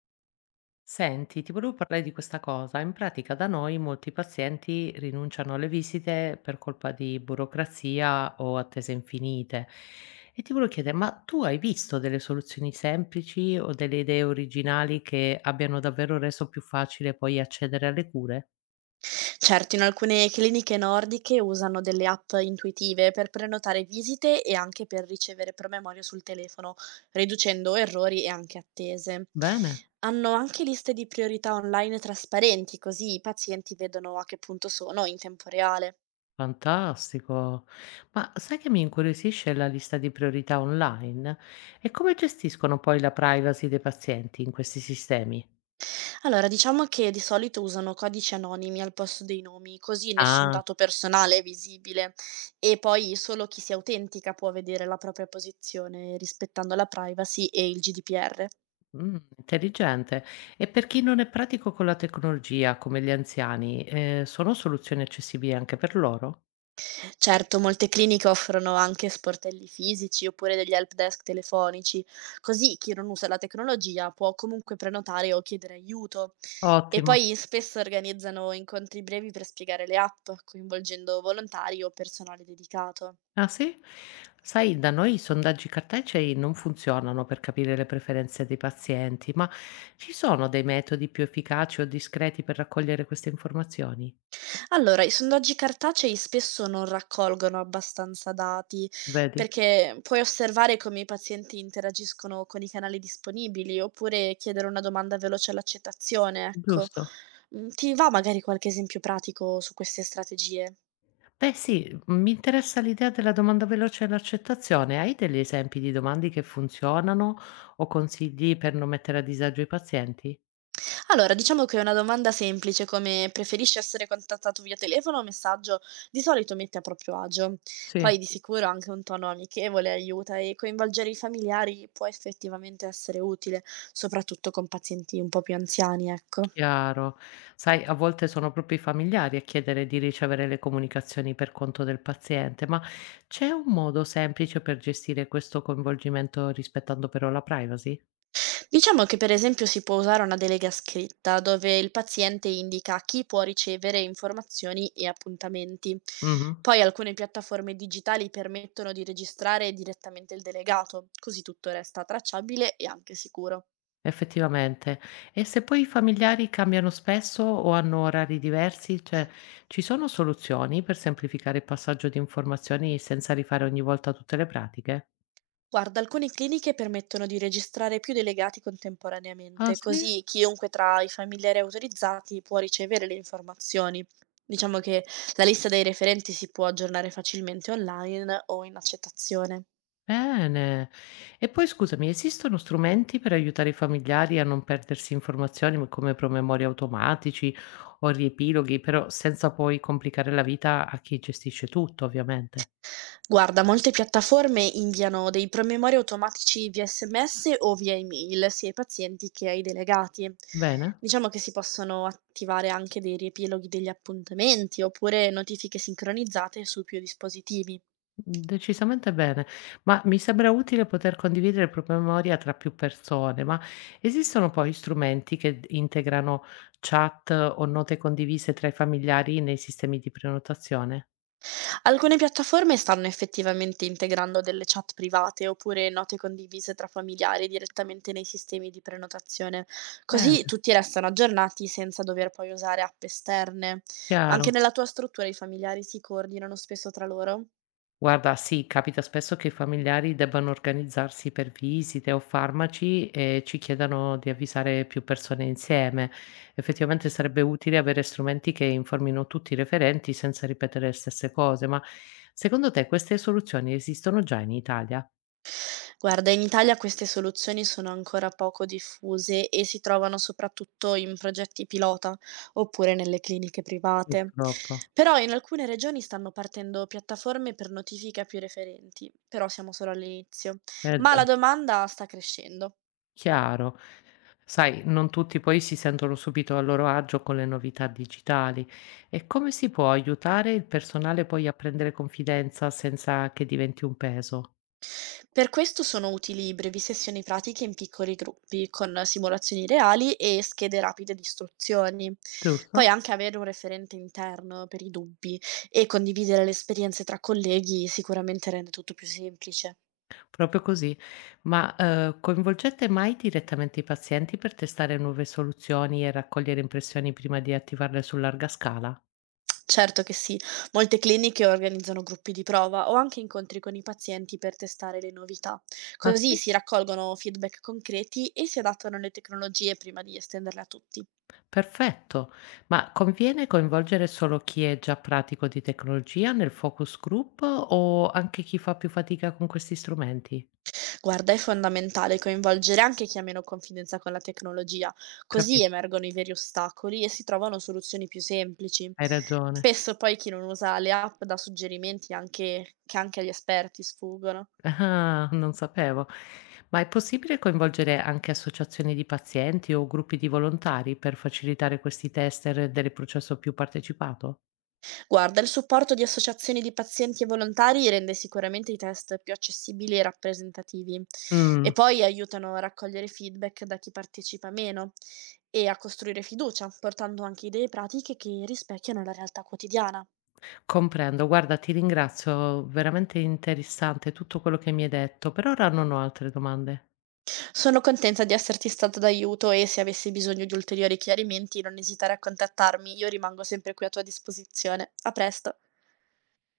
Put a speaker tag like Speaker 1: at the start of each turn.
Speaker 1: Senti, ti volevo parlare di questa cosa. In pratica da noi molti pazienti rinunciano alle visite per colpa di burocrazia o attese infinite. E ti volevo chiedere, ma tu hai visto delle soluzioni semplici o delle idee originali che abbiano davvero reso più facile poi accedere alle cure?
Speaker 2: Certo, in alcune cliniche nordiche usano delle app intuitive per prenotare visite e anche per ricevere promemoria sul telefono, riducendo errori e anche attese.
Speaker 1: Bene,
Speaker 2: Hanno anche liste di priorità online trasparenti, così i pazienti vedono a che punto sono in tempo reale.
Speaker 1: fantastico. Ma sai che mi incuriosisce la lista di priorità online? E come gestiscono poi la privacy dei pazienti in questi sistemi?
Speaker 2: Allora, diciamo che di solito usano codici anonimi al posto dei nomi, così nessun
Speaker 1: Ah.
Speaker 2: dato personale è visibile, e poi solo chi si autentica può vedere la propria posizione rispettando la privacy e il GDPR.
Speaker 1: Intelligente. E per chi non è pratico con la tecnologia, come gli anziani, sono soluzioni accessibili anche per loro?
Speaker 2: Certo, molte cliniche offrono anche sportelli fisici oppure degli help desk telefonici, così chi non usa la tecnologia può comunque prenotare o chiedere aiuto. E
Speaker 1: Ottimo.
Speaker 2: poi spesso organizzano incontri brevi per spiegare le app, coinvolgendo volontari o personale dedicato.
Speaker 1: Ah sì? Sai, da noi i sondaggi cartacei non funzionano per capire le preferenze dei pazienti, ma ci sono dei metodi più efficaci o discreti per raccogliere queste informazioni?
Speaker 2: Allora, i sondaggi cartacei spesso non raccolgono abbastanza dati,
Speaker 1: Vedi?
Speaker 2: perché puoi osservare come i pazienti interagiscono con i canali disponibili, oppure chiedere una domanda veloce all'accettazione, ecco.
Speaker 1: Giusto?
Speaker 2: Mm, ti va magari qualche esempio pratico su queste strategie?
Speaker 1: Beh sì, mi interessa l'idea della domanda veloce e l'accettazione. Hai degli esempi di domande che funzionano o consigli per non mettere a disagio i pazienti?
Speaker 2: Allora, diciamo che è una domanda semplice come: "Preferisci essere contattato via telefono o messaggio?" Di solito mette a proprio agio.
Speaker 1: Sì.
Speaker 2: Poi di sicuro anche un tono amichevole aiuta, e coinvolgere i familiari può effettivamente essere utile, soprattutto con pazienti un po' più anziani, ecco.
Speaker 1: Chiaro. Sai, a volte sono proprio i familiari a chiedere di ricevere le comunicazioni per conto del paziente, ma c'è un modo semplice per gestire questo coinvolgimento rispettando però la privacy?
Speaker 2: Diciamo che, per esempio, si può usare una delega scritta dove il paziente indica chi può ricevere informazioni e appuntamenti.
Speaker 1: Mh-mh.
Speaker 2: Poi alcune piattaforme digitali permettono di registrare direttamente il delegato, così tutto resta tracciabile e anche sicuro.
Speaker 1: Effettivamente. E se poi i familiari cambiano spesso o hanno orari diversi, cioè ci sono soluzioni per semplificare il passaggio di informazioni senza rifare ogni volta tutte le pratiche?
Speaker 2: Guarda, alcune cliniche permettono di registrare più delegati
Speaker 1: Ah
Speaker 2: contemporaneamente,
Speaker 1: sì?
Speaker 2: così chiunque tra i familiari autorizzati può ricevere le informazioni. Diciamo che la lista dei referenti si può aggiornare facilmente online o in accettazione.
Speaker 1: Bene. E poi scusami, esistono strumenti per aiutare i familiari a non perdersi informazioni come promemori automatici o riepiloghi, però senza poi complicare la vita a chi gestisce tutto, ovviamente?
Speaker 2: Guarda, molte piattaforme inviano dei promemori automatici via SMS o via email, sia ai pazienti che ai delegati.
Speaker 1: Bene?
Speaker 2: Diciamo che si possono attivare anche dei riepiloghi degli appuntamenti oppure notifiche sincronizzate su più dispositivi.
Speaker 1: Decisamente bene, ma mi sembra utile poter condividere il proprio memoria tra più persone, ma esistono poi strumenti che integrano chat o note condivise tra i familiari nei sistemi di prenotazione?
Speaker 2: Alcune piattaforme stanno effettivamente integrando delle chat private oppure note condivise tra familiari direttamente nei sistemi di prenotazione,
Speaker 1: Bene,
Speaker 2: così tutti restano aggiornati senza dover poi usare app esterne. Anche
Speaker 1: chiaro.
Speaker 2: nella tua struttura i familiari si coordinano spesso tra loro?
Speaker 1: Guarda, sì, capita spesso che i familiari debbano organizzarsi per visite o farmaci e ci chiedano di avvisare più persone insieme. Effettivamente sarebbe utile avere strumenti che informino tutti i referenti senza ripetere le stesse cose, ma secondo te queste soluzioni esistono già in Italia?
Speaker 2: Guarda, in Italia queste soluzioni sono ancora poco diffuse e si trovano soprattutto in progetti pilota oppure nelle cliniche private.
Speaker 1: Purtroppo.
Speaker 2: Però in alcune regioni stanno partendo piattaforme per notifica più referenti, però siamo solo all'inizio.
Speaker 1: Eh
Speaker 2: Ma
Speaker 1: già.
Speaker 2: la domanda sta crescendo.
Speaker 1: Chiaro. Sai, non tutti poi si sentono subito a loro agio con le novità digitali. E come si può aiutare il personale poi a prendere confidenza senza che diventi un peso?
Speaker 2: Per questo sono utili brevi sessioni pratiche in piccoli gruppi, con simulazioni reali e schede rapide di istruzioni.
Speaker 1: Giusto?
Speaker 2: Poi anche avere un referente interno per i dubbi e condividere le esperienze tra colleghi sicuramente rende tutto più semplice.
Speaker 1: Proprio così. Ma coinvolgete mai direttamente i pazienti per testare nuove soluzioni e raccogliere impressioni prima di attivarle su larga scala?
Speaker 2: Certo che sì, molte cliniche organizzano gruppi di prova o anche incontri con i pazienti per testare le novità.
Speaker 1: Ah,
Speaker 2: Così
Speaker 1: sì?
Speaker 2: si raccolgono feedback concreti e si adattano le tecnologie prima di estenderle a tutti.
Speaker 1: Perfetto. Ma conviene coinvolgere solo chi è già pratico di tecnologia nel focus group o anche chi fa più fatica con questi strumenti?
Speaker 2: Guarda, è fondamentale coinvolgere anche chi ha meno confidenza con la tecnologia, così
Speaker 1: Capito,
Speaker 2: emergono i veri ostacoli e si trovano soluzioni più semplici.
Speaker 1: hai ragione.
Speaker 2: Spesso poi chi non usa le app dà suggerimenti, anche, che anche agli esperti sfuggono.
Speaker 1: Ah, non sapevo. Ma è possibile coinvolgere anche associazioni di pazienti o gruppi di volontari per facilitare questi test e rendere il processo più partecipato?
Speaker 2: Guarda, il supporto di associazioni di pazienti e volontari rende sicuramente i test più accessibili e rappresentativi, e
Speaker 1: Mm,
Speaker 2: poi aiutano a raccogliere feedback da chi partecipa meno e a costruire fiducia, portando anche idee pratiche che rispecchiano la realtà quotidiana.
Speaker 1: comprendo. Guarda, ti ringrazio, veramente interessante tutto quello che mi hai detto. Per ora non ho altre domande.
Speaker 2: Sono contenta di esserti stata d'aiuto, e se avessi bisogno di ulteriori chiarimenti non esitare a contattarmi, io rimango sempre qui a tua disposizione. A presto.